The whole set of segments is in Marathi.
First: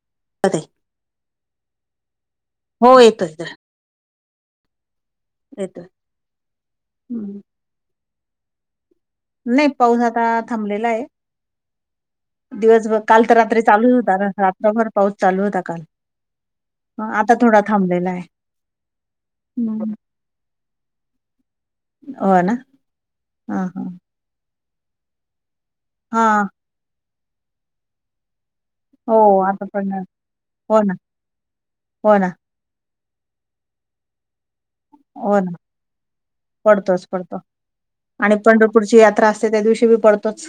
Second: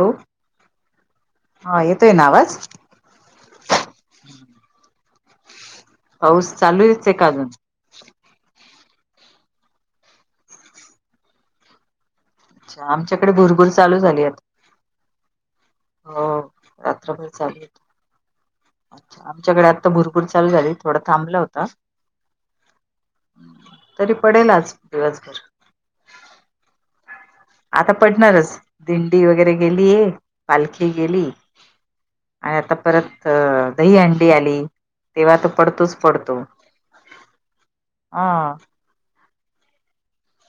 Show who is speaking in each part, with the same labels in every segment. Speaker 1: लो.
Speaker 2: हो
Speaker 1: हा, येतोय ना आवाज?
Speaker 2: येतोय येतोय
Speaker 1: पाऊस चालूचये का अजून?
Speaker 2: नाई, पाऊस आता थांबलेलाय.
Speaker 1: अच्छा
Speaker 2: दिवसभर. काल
Speaker 1: आमच्याकडे
Speaker 2: तर रात्री
Speaker 1: भुरभूर
Speaker 2: चालूच
Speaker 1: चालू
Speaker 2: होता,
Speaker 1: झाली आता
Speaker 2: रात्रभर पाऊस चालू होता काल.
Speaker 1: हो
Speaker 2: हं..
Speaker 1: रात्रभर
Speaker 2: आता
Speaker 1: चालू
Speaker 2: थोडा
Speaker 1: होती.
Speaker 2: थांबलेला आहे.
Speaker 1: अच्छा आमच्याकडे आत्ता भरपूर चालू झाली, थोडा थांबला होता.
Speaker 2: हो, ना. हा.. हा.
Speaker 1: तरी पडेल, आज दिवसभर.
Speaker 2: हा.
Speaker 1: आता पडणारच.
Speaker 2: हो
Speaker 1: दिंडी वगैरे
Speaker 2: आता
Speaker 1: गेलीये,
Speaker 2: पडणार हो
Speaker 1: पालखी
Speaker 2: ना
Speaker 1: गेली.
Speaker 2: हो ना
Speaker 1: आणि आता परत, अ.. दही अंडी आली. तेव्हा
Speaker 2: हो
Speaker 1: तर
Speaker 2: ना
Speaker 1: पडतोच पडतो. अ
Speaker 2: पुढची यात्रा असते, त्या दिवशी बी पडतोच.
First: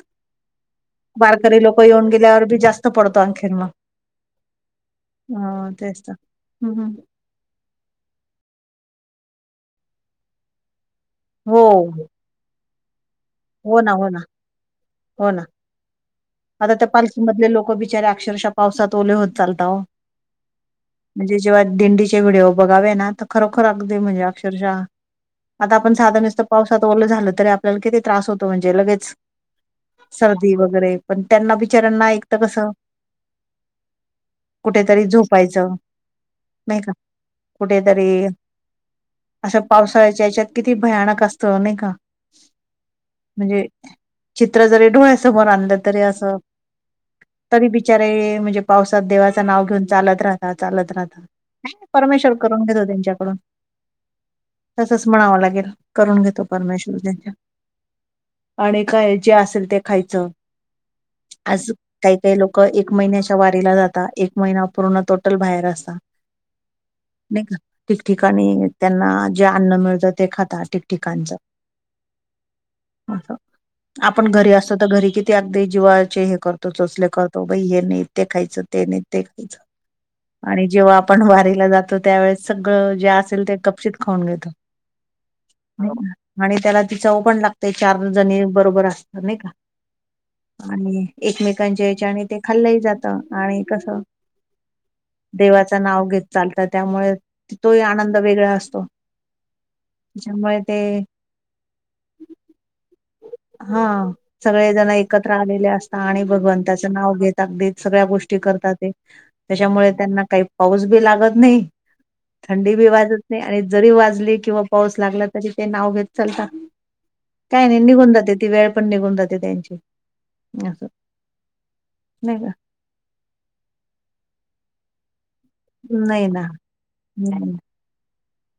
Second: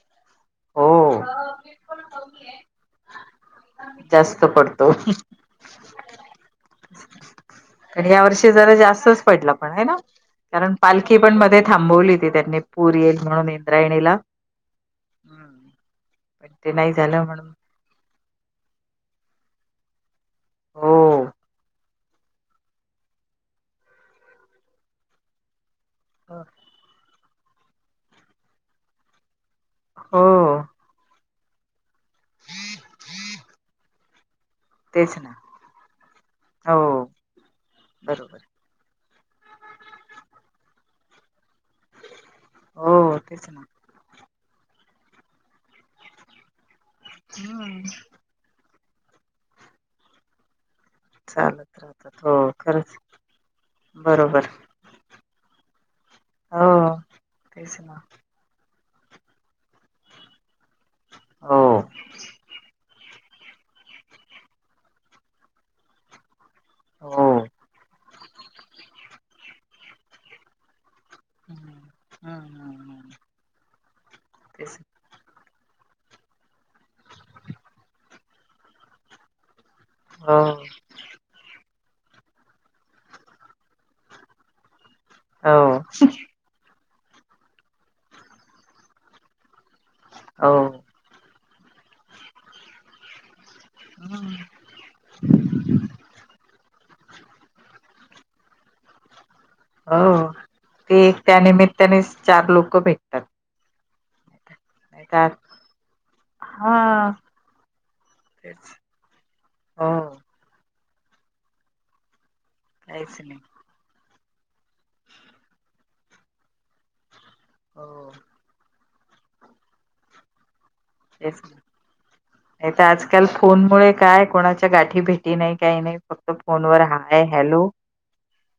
Speaker 1: हो
Speaker 2: वारकरी लोक, येऊन गेल्यावर बी जास्त पडतो आणखीण मग.
Speaker 1: जास्त पडतो
Speaker 2: हा, तेच तर. हम्म्.. हम्.
Speaker 1: तरी या वर्षी जरा जास्तच पडला, पण हे ना. कारण पालखी पण मध्ये
Speaker 2: हो
Speaker 1: थांबवली होती त्यांनी. पूर येईल म्हणून,
Speaker 2: हो ना हो
Speaker 1: इंद्रायणीला.
Speaker 2: ना हो ना
Speaker 1: ह्ं.
Speaker 2: आता त्या पालखीमधले, लोकं बिचारे अक्षरशः, पावसात ओले होत चालतात ओ.
Speaker 1: हो
Speaker 2: म्हणजे जेव्हा दिंडीचे ते व्हिडिओ बघावे नां, तर खरोखर अगदी म्हणजे अक्षरशः आता आपण साधं नुसतं पावसात ओलं झालं, तरी आपल्याला किती त्रास होतो. म्हणजे लगेच सर्दी
Speaker 1: हो
Speaker 2: वगैरे. पण त्यांना, बिचऱ्यांना ऐक तर कसं कुठेतरी
Speaker 1: तेच ना
Speaker 2: झोपायचं, नाही का,
Speaker 1: हो
Speaker 2: कुठेतरी
Speaker 1: बरोबर
Speaker 2: अशा पावसाळ्याच्या ह्याच्यात, किती भयानक असतं. नाही का?
Speaker 1: हो. तेच ना
Speaker 2: म्हणजे चित्र जरी डोळ्यासमोर आणलं, तरी असं तरी
Speaker 1: हम्म
Speaker 2: बिचारे म्हणजे पावसात देवाचं नाव घेऊन चालत राहतात, चालत राहतात.
Speaker 1: चालत
Speaker 2: नाही
Speaker 1: राहतात
Speaker 2: परमेश्वर
Speaker 1: हो
Speaker 2: करून घेतो,
Speaker 1: खरंच
Speaker 2: त्यांच्याकडून.
Speaker 1: बरोबर.
Speaker 2: तसंच म्हणावं लागेल. करून घेतो
Speaker 1: हो
Speaker 2: परमेश्वर त्यांचा
Speaker 1: तेच ना.
Speaker 2: आणि काय जे असेल ते खायचं.
Speaker 1: हो
Speaker 2: असं काही-काही लोकं, एक महिन्याच्या वारीला जातात. एक महीना, पूर्णपणे बाहेर असतात.
Speaker 1: हो
Speaker 2: नाही का ठिक ठिकाणी त्यांना जे अन्न मिळत जातं, ते खातात ठिकठिकाणचं.
Speaker 1: हम्. हा.. हा.. हा.
Speaker 2: असं. आपण घरी असतो, तर घरी किती ते अगदी जीवाचे हे करतो, चोचले करतो. बाई हे नाही ते खायचं, ते नाही ते खायचं.
Speaker 1: हो
Speaker 2: आणि जेव्हा आपण वारीला जातो त्यावेळेस सगळं जे असेल ते, गपचित खाऊन घेतो.
Speaker 1: हो
Speaker 2: म्हणे त्याला ती चव पण लागतेय. चार जणी, बरोबर असतात. नाही का?
Speaker 1: हो
Speaker 2: आणि एकमेकांच्या हेच्याने, ते खाल्लंही जातं. त आणि कसं?
Speaker 1: हम्म.
Speaker 2: देवाचं नाव घेत चालतात त्यामुळे, त-तोही आनंद वेगळा असतो.
Speaker 1: हो.. ते एक त्या निमित्यानेच, चार लोक भेटतात.
Speaker 2: हा. सगळेजण
Speaker 1: नाही
Speaker 2: एकत्र
Speaker 1: तर
Speaker 2: आलेले असतात आणि भगवनताचं
Speaker 1: हा
Speaker 2: नाव घेत, अगदी सगळ्या गोष्टी
Speaker 1: तेच
Speaker 2: करतात ते.
Speaker 1: हो
Speaker 2: त्याच्यामुळे त्यांना काही पाऊस बी लागत नाही, थंडी बी वाजत नाही आणि जरी वाजली किंवा पाऊस लागला तरी ते नाव घेत चालता काय नाही
Speaker 1: हो
Speaker 2: निघून जाते ती वेळ पण निघून जाते त्यांची असं
Speaker 1: तेच ना
Speaker 2: नाही का
Speaker 1: नाहीतर आजकाल फोनमुळे काय कोणाच्या गाठी भेटी नाहीत काही नाही फक्त फोन वर हाय
Speaker 2: हम्म.
Speaker 1: हॅलो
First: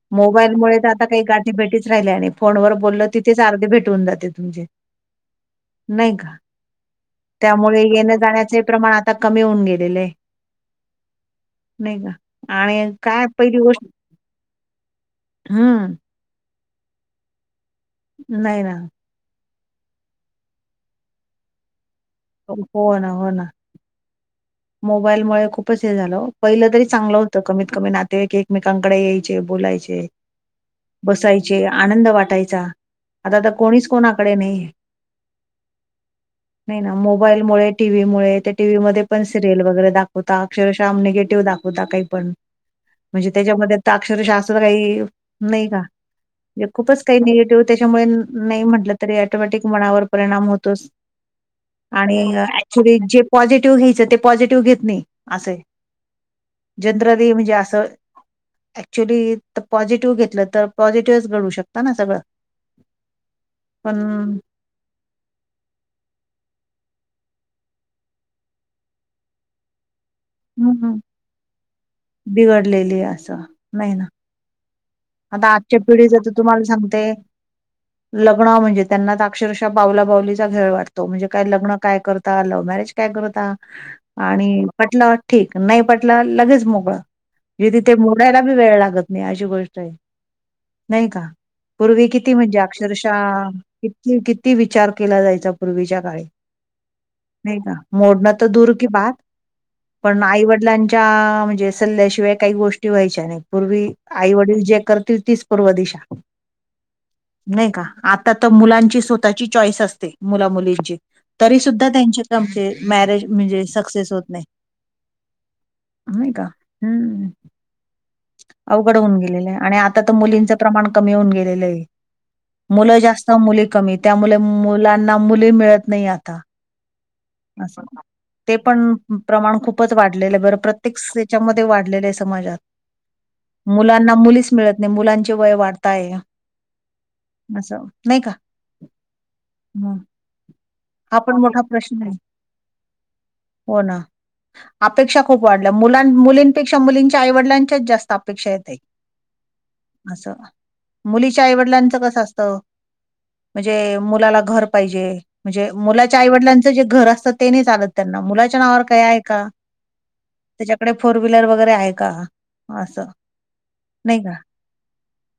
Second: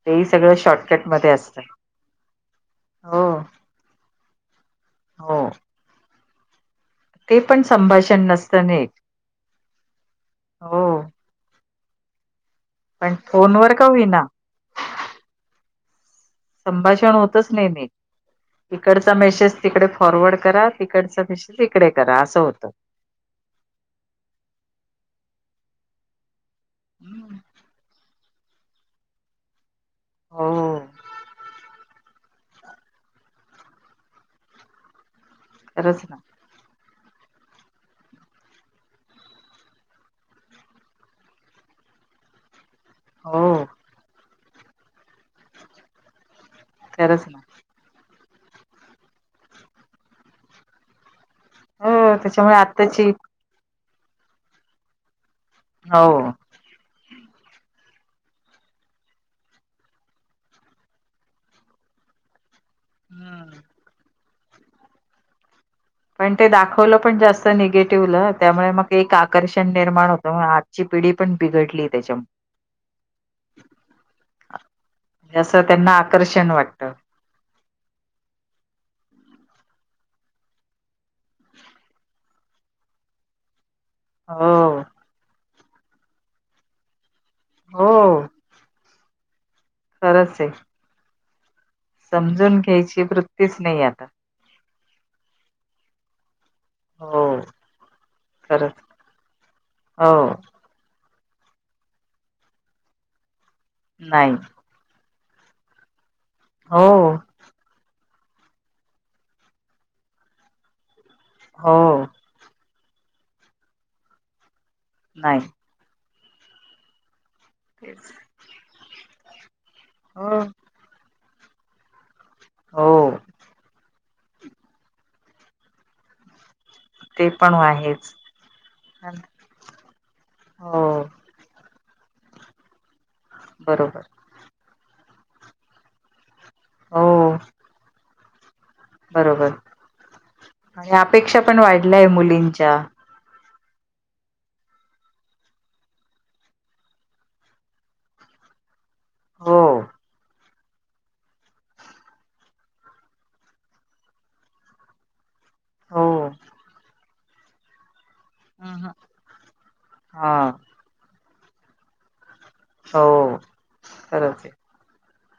Speaker 1: तेही सगळं
Speaker 2: मोबाईलमुळे तर आता
Speaker 1: शॉर्टकट
Speaker 2: काही
Speaker 1: मध्ये
Speaker 2: गाठी
Speaker 1: असतं.
Speaker 2: भेटीच राहिल्या आणि फोनवर बोललं
Speaker 1: हो
Speaker 2: तिथेच अर्धे भेट होऊन जाते तुमची
Speaker 1: हो
Speaker 2: नाही का
Speaker 1: ते पण
Speaker 2: त्यामुळे येण्या
Speaker 1: संभाषण
Speaker 2: जाण्याचे
Speaker 1: नसतं नीट
Speaker 2: प्रमाण आता कमी होऊन गेलेले आहे
Speaker 1: हो
Speaker 2: नाही का आणि
Speaker 1: पण
Speaker 2: काय पहिली
Speaker 1: फोनवर का
Speaker 2: गोष्ट
Speaker 1: होईना
Speaker 2: हम्म
Speaker 1: संभाषण होतच नाही
Speaker 2: नाही
Speaker 1: नीट
Speaker 2: ना
Speaker 1: इकडचा मेसेज तिकडे फॉरवर्ड करा तिकडचा मेसेज इकडे करा असं होतं
Speaker 2: हो ना हो ना मोबाईलमुळे खूपच हे झालं हो पहिलं तरी चांगलं
Speaker 1: हं.
Speaker 2: होतं कमीत कमी नातेवाईक एक मेकांकडे यायचे बोलायचे
Speaker 1: हो
Speaker 2: बसायचे आनंद वाटायचा आता तर कोणीच कोणाकडे नाही येत
Speaker 1: रचना
Speaker 2: नाही ना मोबाईलमुळे, टीव्हीमुळे त्या टीव्ही मध्ये पण सिरियल वगैरे दाखवता, अक्षरशः निगेटिव्ह दाखवता काही पण म्हणजे
Speaker 1: हो
Speaker 2: त्याच्यामध्ये आता अक्षरशास्त्र काही नाही का एक खूपच काही
Speaker 1: खरंच ना
Speaker 2: निगेटिव्ह त्याच्यामुळे नाही म्हटलं, तरी ऑटोमॅटिक मनावर परिणाम होतोच.
Speaker 1: हो
Speaker 2: आणि
Speaker 1: त्याच्यामुळे
Speaker 2: ऍक्च्युली
Speaker 1: आत्ताची
Speaker 2: जे पॉझिटिव्ह घ्यायचं, ते पॉझिटिव्ह घेत नाही अस आहे.
Speaker 1: हो
Speaker 2: जनरली म्हणजे असं, ऍक्च्युली त पॉझिटिव्ह घेतलं तर, पॉझिटिव्हच घडवू शकता ना सगळं.
Speaker 1: हम्म
Speaker 2: पण
Speaker 1: पण ते दाखवलं पण जास्त निगेटिव्हल, त्यामुळे मग एक आकर्षण निर्माण होतं. त्यामुळं आजची
Speaker 2: हम्म
Speaker 1: पिढी पण बिघडलीये त्यांच्यामुळे.
Speaker 2: बिघडलेली आहे असं नाही ना आता आजच्या पिढीच तर तुम्हांला
Speaker 1: वाटतं
Speaker 2: सांगते लग्न म्हणजे त्यांना तर, अक्षरशः बावला-बावलीचा खेळ वाटतो. म्हणजे काय लग्न काय करता, लव्ह मॅरेज काय करता.
Speaker 1: [inaudible]
Speaker 2: आणि पटलं ठीक, नाही पटलं लगेच मोकळं. जे
Speaker 1: हो
Speaker 2: तिथे मोडायला बी वेळ लागत नाही अशी गोष्ट आहे
Speaker 1: खरंच आहे.
Speaker 2: नाही का, पूर्वी किती म्हणजे
Speaker 1: समजून घ्यायची
Speaker 2: अक्षरशः
Speaker 1: वृत्तीच नाही आता
Speaker 2: किती कि ती विचार केला जायचा पूर्वीच्या काळी.
Speaker 1: हो
Speaker 2: नाही ना मोडणं तर दूर
Speaker 1: खरंच
Speaker 2: की बात
Speaker 1: हो
Speaker 2: पण आईवड डलांच्या म्हणजे सल्ल्याशिवाय काही गोष्टी व्हायंच्या नाहीत पूर्वी आई
Speaker 1: नाही
Speaker 2: -वडील, जे करतील तीच 'पूर्व दिशा'.
Speaker 1: हो..
Speaker 2: नाही का, आता त मुलांची स्वतःची चॉईस असते मुला- मुलींची. तरी
Speaker 1: हो
Speaker 2: सुुद्धा त्यांच्यातले आमचे मॅरेज म्हणजे सक्सेस होत नाहीत.
Speaker 1: नाही.
Speaker 2: नाही का, हूं
Speaker 1: तेच
Speaker 2: अवघड होऊन गेलेले आहे. आणि आ आता तर
Speaker 1: हो
Speaker 2: मुलीचं प्रमाण कमी होऊन गेलेलं आहे.
Speaker 1: हो
Speaker 2: मुलं जास्त, मुली कमी त्यामुळे मुलांना मुली मिळत नाही आता
Speaker 1: ते पण
Speaker 2: अस हा
Speaker 1: आहेच
Speaker 2: ते पण प्रमाण खूपच वाढलेलं आहे, बरं
Speaker 1: हो
Speaker 2: प्रत्येक से- च्यामध्ये वाढलेले समाजात
Speaker 1: बरोबर
Speaker 2: मुलांना मुलीच मिळतं नाही मुलांचे वय वाढताय आहे आ,
Speaker 1: हो
Speaker 2: असं नाही का?
Speaker 1: बरोबर
Speaker 2: हं.
Speaker 1: आणि
Speaker 2: हा
Speaker 1: अपेक्षा पण
Speaker 2: मोठा प्रश्न
Speaker 1: वाढल्याय
Speaker 2: आहे
Speaker 1: मुलींच्या.
Speaker 2: हो ना अपेक्षा खूप वाढल्या मुलां, मुलींपेक्षा, मुलींच्या आईवडिलांच्याच जास्त अपेक्षा आहे ताई.
Speaker 1: हो
Speaker 2: असं ना. मुलीच्या आईवडिलांचं कसं असतं? म्हणजे मुलाला घर पाहिजे. म्हणजे
Speaker 1: हो
Speaker 2: मुलाच्या आईवडलांचं जे घर असतं, ते नाही चालत. त्यांना मुलाच्या नावावर काही आहे का,
Speaker 1: हा
Speaker 2: त्याच्याकडे फोर व्हीलर वगैरे आहे का?
Speaker 1: हो
Speaker 2: असं नाही का
Speaker 1: खरंच ये.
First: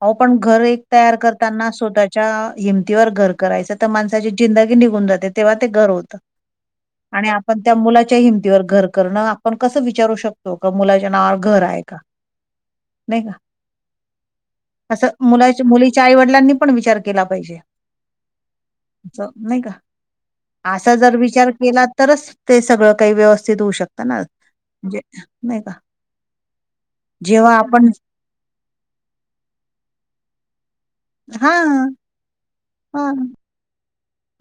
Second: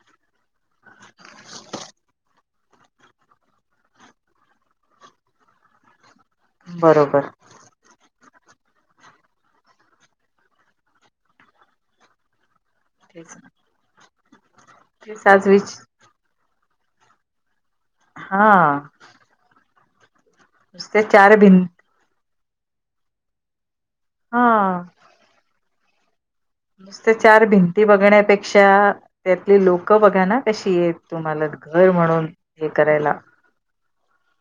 Speaker 2: अहो पण घर एक तयार करताना स्वतःच्या हिम- तीवर घर करायचं, तर माणसाची जिंदगी निघून जाते तेव्हा ते घर होतं.
Speaker 1: बरोबर.
Speaker 2: पण त्या मुलाच्या हिमतीवर घर करणं आपण कसं विचारू शकतो का मुलाच्या नावावर घर आहे का? नाही का
Speaker 1: तेचना.
Speaker 2: असं मुलाच् मुलीच्या आईवडिलांनी पण विचार केला पाहिजे.
Speaker 1: हा.
Speaker 2: ज नाही का? असा
Speaker 1: नुसते
Speaker 2: जर
Speaker 1: चार
Speaker 2: विचार- -
Speaker 1: भिंत
Speaker 2: तरच ते सगळं काही व्यवस्थित होऊ शकतं ना
Speaker 1: हा
Speaker 2: म्हणजे नाही का
Speaker 1: नुसत्या चार
Speaker 2: जेव्हा
Speaker 1: भिंती
Speaker 2: आपण
Speaker 1: बघण्यापेक्षा त्यातली लोकं बघा ना कशीयेत. तुम्हाला
Speaker 2: हा
Speaker 1: घर म्हणून हे
Speaker 2: हा
Speaker 1: करायला - -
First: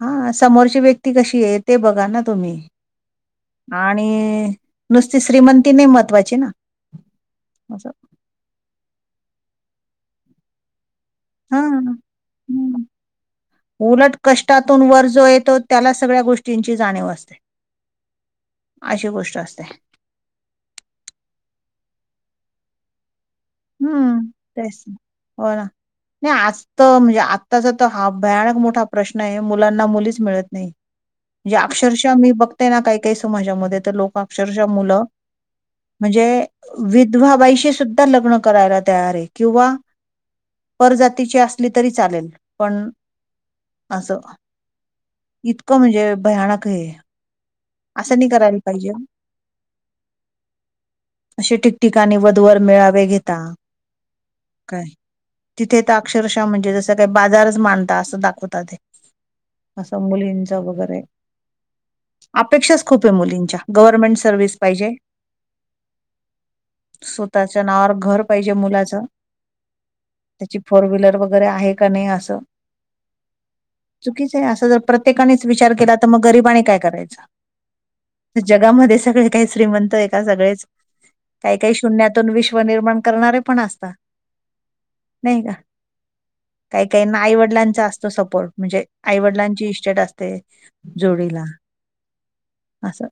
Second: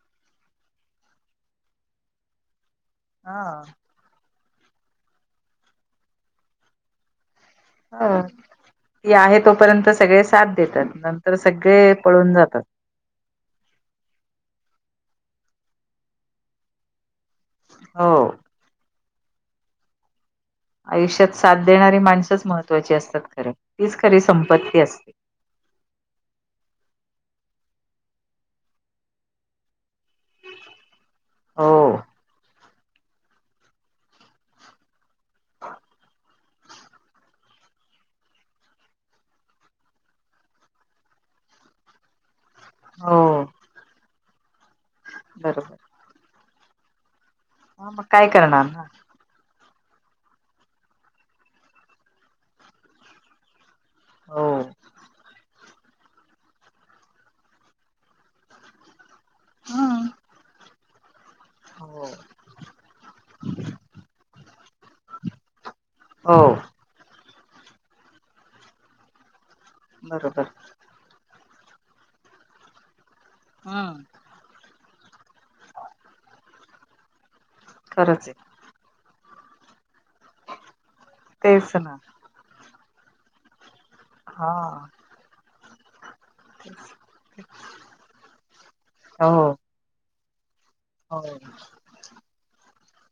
Speaker 2: हा समोरची व्यक्ती कशी आहे. ते बघा ना तुम्ही.
Speaker 1: हा.
Speaker 2: आणि नुसती श्रीमंती नई महत्वाची ना? असं
Speaker 1: हा ती आहे. तोपर्यंत सगळे साथ देतात नंतर
Speaker 2: हा
Speaker 1: सगळे पळून जातात.
Speaker 2: हम्म. उलट कष्टातून वर जो येतो त्याला सगळ्या गोष्टींची जाणीव असते.
Speaker 1: हो.
Speaker 2: अशी गोष्ट असते.
Speaker 1: आयुष्यात साथ देणारी माणसंच महत्त्वाची असतात खरं तीच खरी
Speaker 2: हम्म
Speaker 1: संपत्ती
Speaker 2: तेच ना?
Speaker 1: असते
Speaker 2: हो ना नाई आज त म्हणजे आत्ताचा त हा भयानक मोठा प्रश्न आहे मुलांना मुलीच- - मिळत नाही. म्हणजे
Speaker 1: हो
Speaker 2: अक्षरशा मी बघ- - ते ना काई काई समाजामध्ये तर लोक अक्षरशः मुलं म्हणजे- - विधवा बाईशी सुद्धा लग्न- - करायला तयार आहे किंवा परजातीची असली तरी चालेल. पण
Speaker 1: हो
Speaker 2: असं
Speaker 1: बरोबर
Speaker 2: इतकं म्हणजे भयानक हे- -
Speaker 1: ह मग
Speaker 2: असं नी
Speaker 1: काय
Speaker 2: करायल
Speaker 1: करणार
Speaker 2: पायजे ना? अशे ठिकठिकाणी वध वर मेळावे घेता.
Speaker 1: हो
Speaker 2: काय- - तिथे त अक्षरशः म्हणजे जसं काय बाजारच मांडता असं दाखवता ते. असं मुलींच वैगेरे
Speaker 1: हावो
Speaker 2: अपेक्षाच खूप हे मुलींच्या गव्हर्मेंट सर्विस पायजे.
Speaker 1: हो
Speaker 2: सो- त्याच्या नावावर घर पायजे मुलाचं
Speaker 1: बरोबर
Speaker 2: त्याची फोर व्हिलर बघ वगैरे आहे का नई असं. चुकीच्- - ते असं जर प्रत्येकानेच विचार केला त मग गरिबाने काय करायचं?
Speaker 1: खरंच. आहे
Speaker 2: जगामध्ये सगळे काई श्रीमंत आहे का सगळेच - - काई काई
Speaker 1: तेच ना
Speaker 2: शून्यातून विश्व निर्माण करणारे पण असतात.
Speaker 1: हां.
Speaker 2: नाई का? काईकाईंना आईवडिलांचा असतो सपोर्ट. म्हणजे
Speaker 1: हो
Speaker 2: आईवडिलांची इस्टेट असते.
Speaker 1: हो -
Speaker 2: जोडीला असं.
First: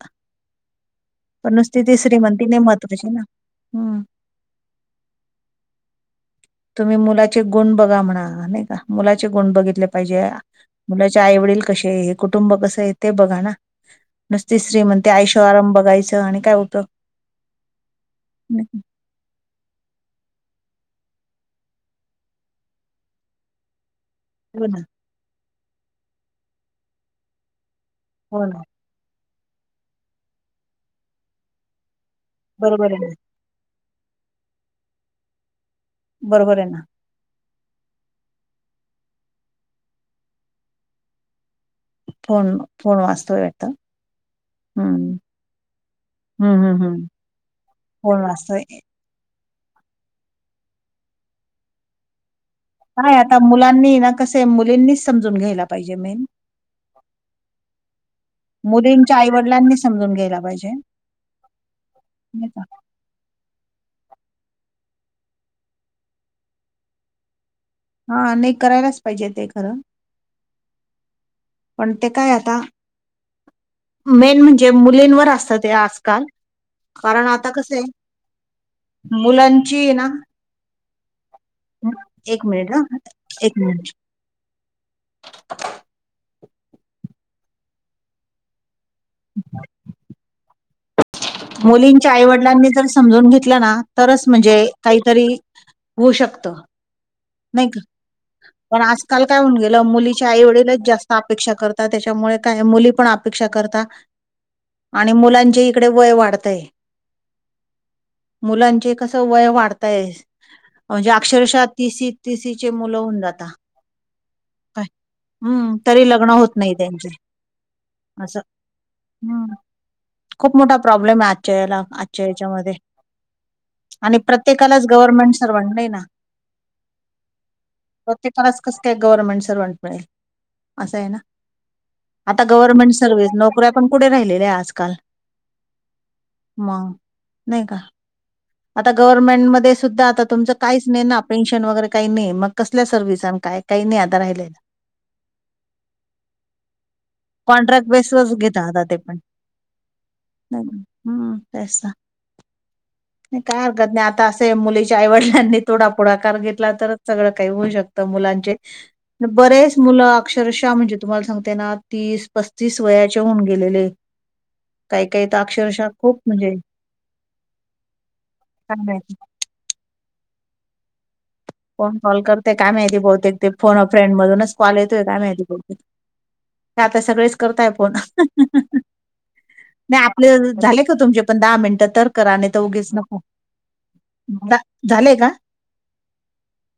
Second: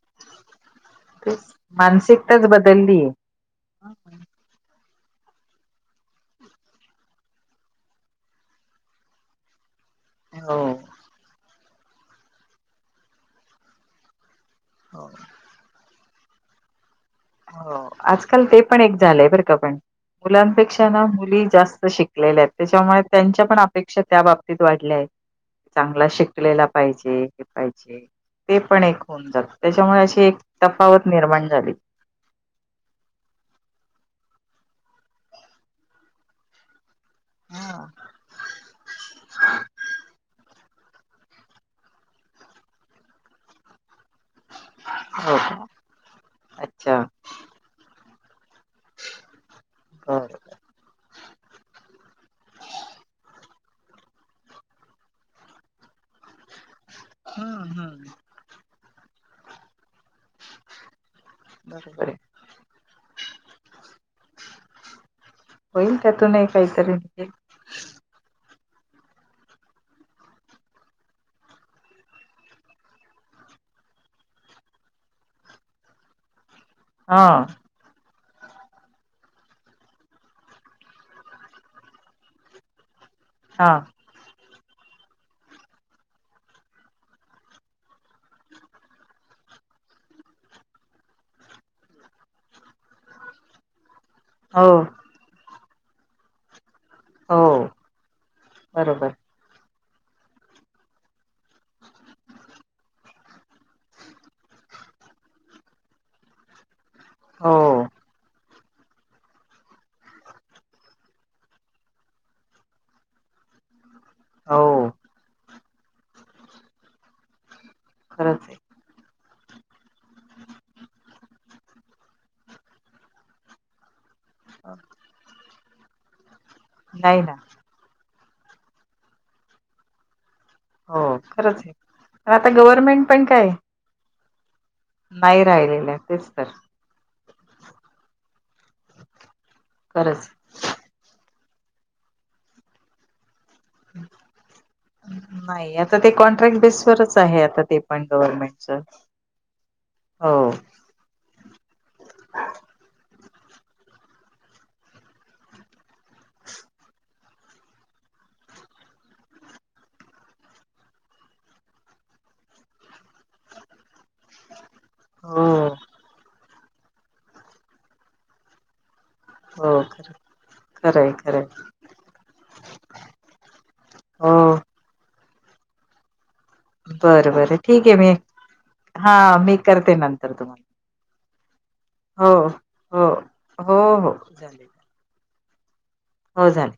Speaker 1: तेच
Speaker 2: पण नुसती तो श्रीमंती
Speaker 1: मानसिकताच
Speaker 2: नाही
Speaker 1: बदललीय
Speaker 2: महत्वाची ना. हम्. तुम्ही मुलाचे गुण बघा म्हणा नाही का मुलाचे गुण बघितले पाहिजे
Speaker 1: हो हो
Speaker 2: मुलाचे आईवडील कशे हे कुटुंब कस आहे. ते बघा ना? नुसती श्रीमंती आयशो -आराम बघायचं आणि काय उपयोग?
Speaker 1: हो आजकाल ते
Speaker 2: नाही
Speaker 1: पण एक झालंय बरं का पण मुलांपेक्षा ना मुली जास्त शिकलेल्या आहेत त्याच्यामुळे त्यांच्या पण अपेक्षा त्या बाब अपेक्षा
Speaker 2: हो ना
Speaker 1: वाढलंय चांगला शिकलेला पाहिजे हे पाहिजे
Speaker 2: हो
Speaker 1: ते
Speaker 2: ना
Speaker 1: पण एक होऊन जात त्यांच्यामुळे अशी एक तफावत निर्माण झाली.
Speaker 2: बरोबर आहे बरोबर आहे.
Speaker 1: हम [inaudible]
Speaker 2: फोन फोन वाजतो आता, हम्म,
Speaker 1: का
Speaker 2: हम्म हम्म
Speaker 1: अच्छा
Speaker 2: हम्म फोन वाजतोय की.
Speaker 1: हा.
Speaker 2: काय आता मुलांनी ना कसे मुलींनीच समजून घ्यायला पाहिजे मेन
Speaker 1: हा हा.
Speaker 2: मुलींच्या आई वडिलांनी समजून घ्यायला पाहिजे.
Speaker 1: बरोबर आहे.
Speaker 2: नाही का.
Speaker 1: होईल त्यातूनही काहीतरी निल
Speaker 2: हा नाही करायलाच पाहिजे ते खरं, पण ते काय आता. मेन म्हणजे मुलींवर असत ते आजकाल
Speaker 1: हा
Speaker 2: कारण आता कसं आहे मुलांची हे ना एक मिनिट ह एक
Speaker 1: हा
Speaker 2: मिनिट. [unintelligible] मुलींच्या आईवडिलांनी जर समजून घेतलं ना तरच म्हणजे
Speaker 1: हो
Speaker 2: काहीतरी, होऊ शकत
Speaker 1: हो
Speaker 2: नाही का, पण
Speaker 1: बरोबर
Speaker 2: आजकाल काय होऊन गेलं मुलीच्या आई वडीलच जास्त अपेक्षा करतात त्याच्यामुळे काय मुली पण अपेक्षा करतात. आणि मुलांचे इकडे वय वाढतंय.
Speaker 1: हो.
Speaker 2: मुलांचे कस वय वाढताय म्हणजे अक्षरशः तीस. तिसीचे मुलं होऊन जातात.
Speaker 1: हाव,
Speaker 2: हम्म तरी लग्न होत नाही त्यांचं असं
Speaker 1: खरंच आहे
Speaker 2: हम्म खूप मोठा प्रॉब्लेम आहे आजच्या याला आजच्या याच्यामध्येध्ये आणि प्रत्येकालाच गव्हर्नमेंट सर्वंट नाही ना
Speaker 1: नाही ना.
Speaker 2: प्रत्येकाला स कस काय गव्हर्नमेंट सर्व्हंट मिळेल. असं आहे ना
Speaker 1: हो खरंच आहे पण
Speaker 2: आता गव्हर्मेंट
Speaker 1: पण
Speaker 2: सर्विस
Speaker 1: काय
Speaker 2: नोकऱ्या पण पुढे राहिलेल्या आजकाल.
Speaker 1: नाही राहिलेलं तेच तर.
Speaker 2: मग नाही का आता गव्हर्मेंटमध्ये सुद्धा आता
Speaker 1: खरंच
Speaker 2: तुमच काहीच नाही ना पेन्शन वगैरे काही नाही मग कसल्या सर्व्हिस काय काही नाही आता राहिला.
Speaker 1: नाही आता ते कॉन्ट्रॅक्ट बेसवरच आहे आता ते
Speaker 2: कॉन्ट्रॅक्ट
Speaker 1: पण
Speaker 2: बेसवरच घेता आता
Speaker 1: गव्हर्नमेंटच.
Speaker 2: ते पण
Speaker 1: हो.
Speaker 2: नाही का? हम्म तेच. काय हरकत नाही आता असं मुलीच्या आईवडलांनी तोडा पुढाकार घेतला तरच सगळं काही होऊ शकतं. त मुलांचे. बरेच मुलं अक्षरशः म्हणजे तुम्हाला सांगते ना तीस पस्तीस वयाचे होऊन गेलेले.
Speaker 1: हा.
Speaker 2: काही काही तर अक्षरशः खूप म्हणजे. [unintelligible]
Speaker 1: हो खर खरंय खरंय.
Speaker 2: कोन कॉल करते काय माहिती बहुतेक ते फोन अ फ्रेंड मधूनच
Speaker 1: हो
Speaker 2: कॉल येतोय का माहिती बहुतेक. ते आता
Speaker 1: बरं
Speaker 2: सगळेच
Speaker 1: बरं
Speaker 2: करताय
Speaker 1: ठीक
Speaker 2: फोन
Speaker 1: आहे मी हा मी करते
Speaker 2: नाही आपले
Speaker 1: नंतर तुम्हाला
Speaker 2: झाले का तुमचे? पण दहा मिनिटं तर करा
Speaker 1: हो
Speaker 2: नाहीतर उगीच
Speaker 1: हो
Speaker 2: नको
Speaker 1: हो हो
Speaker 2: झा
Speaker 1: झाले
Speaker 2: झालेय का?
Speaker 1: हो झाले.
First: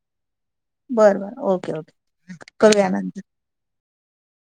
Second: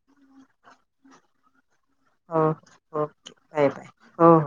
Speaker 2: बरं बरं ओके ओके.
Speaker 1: हो.
Speaker 2: करूयानंतर.
Speaker 1: ओके बाय बाय हो हो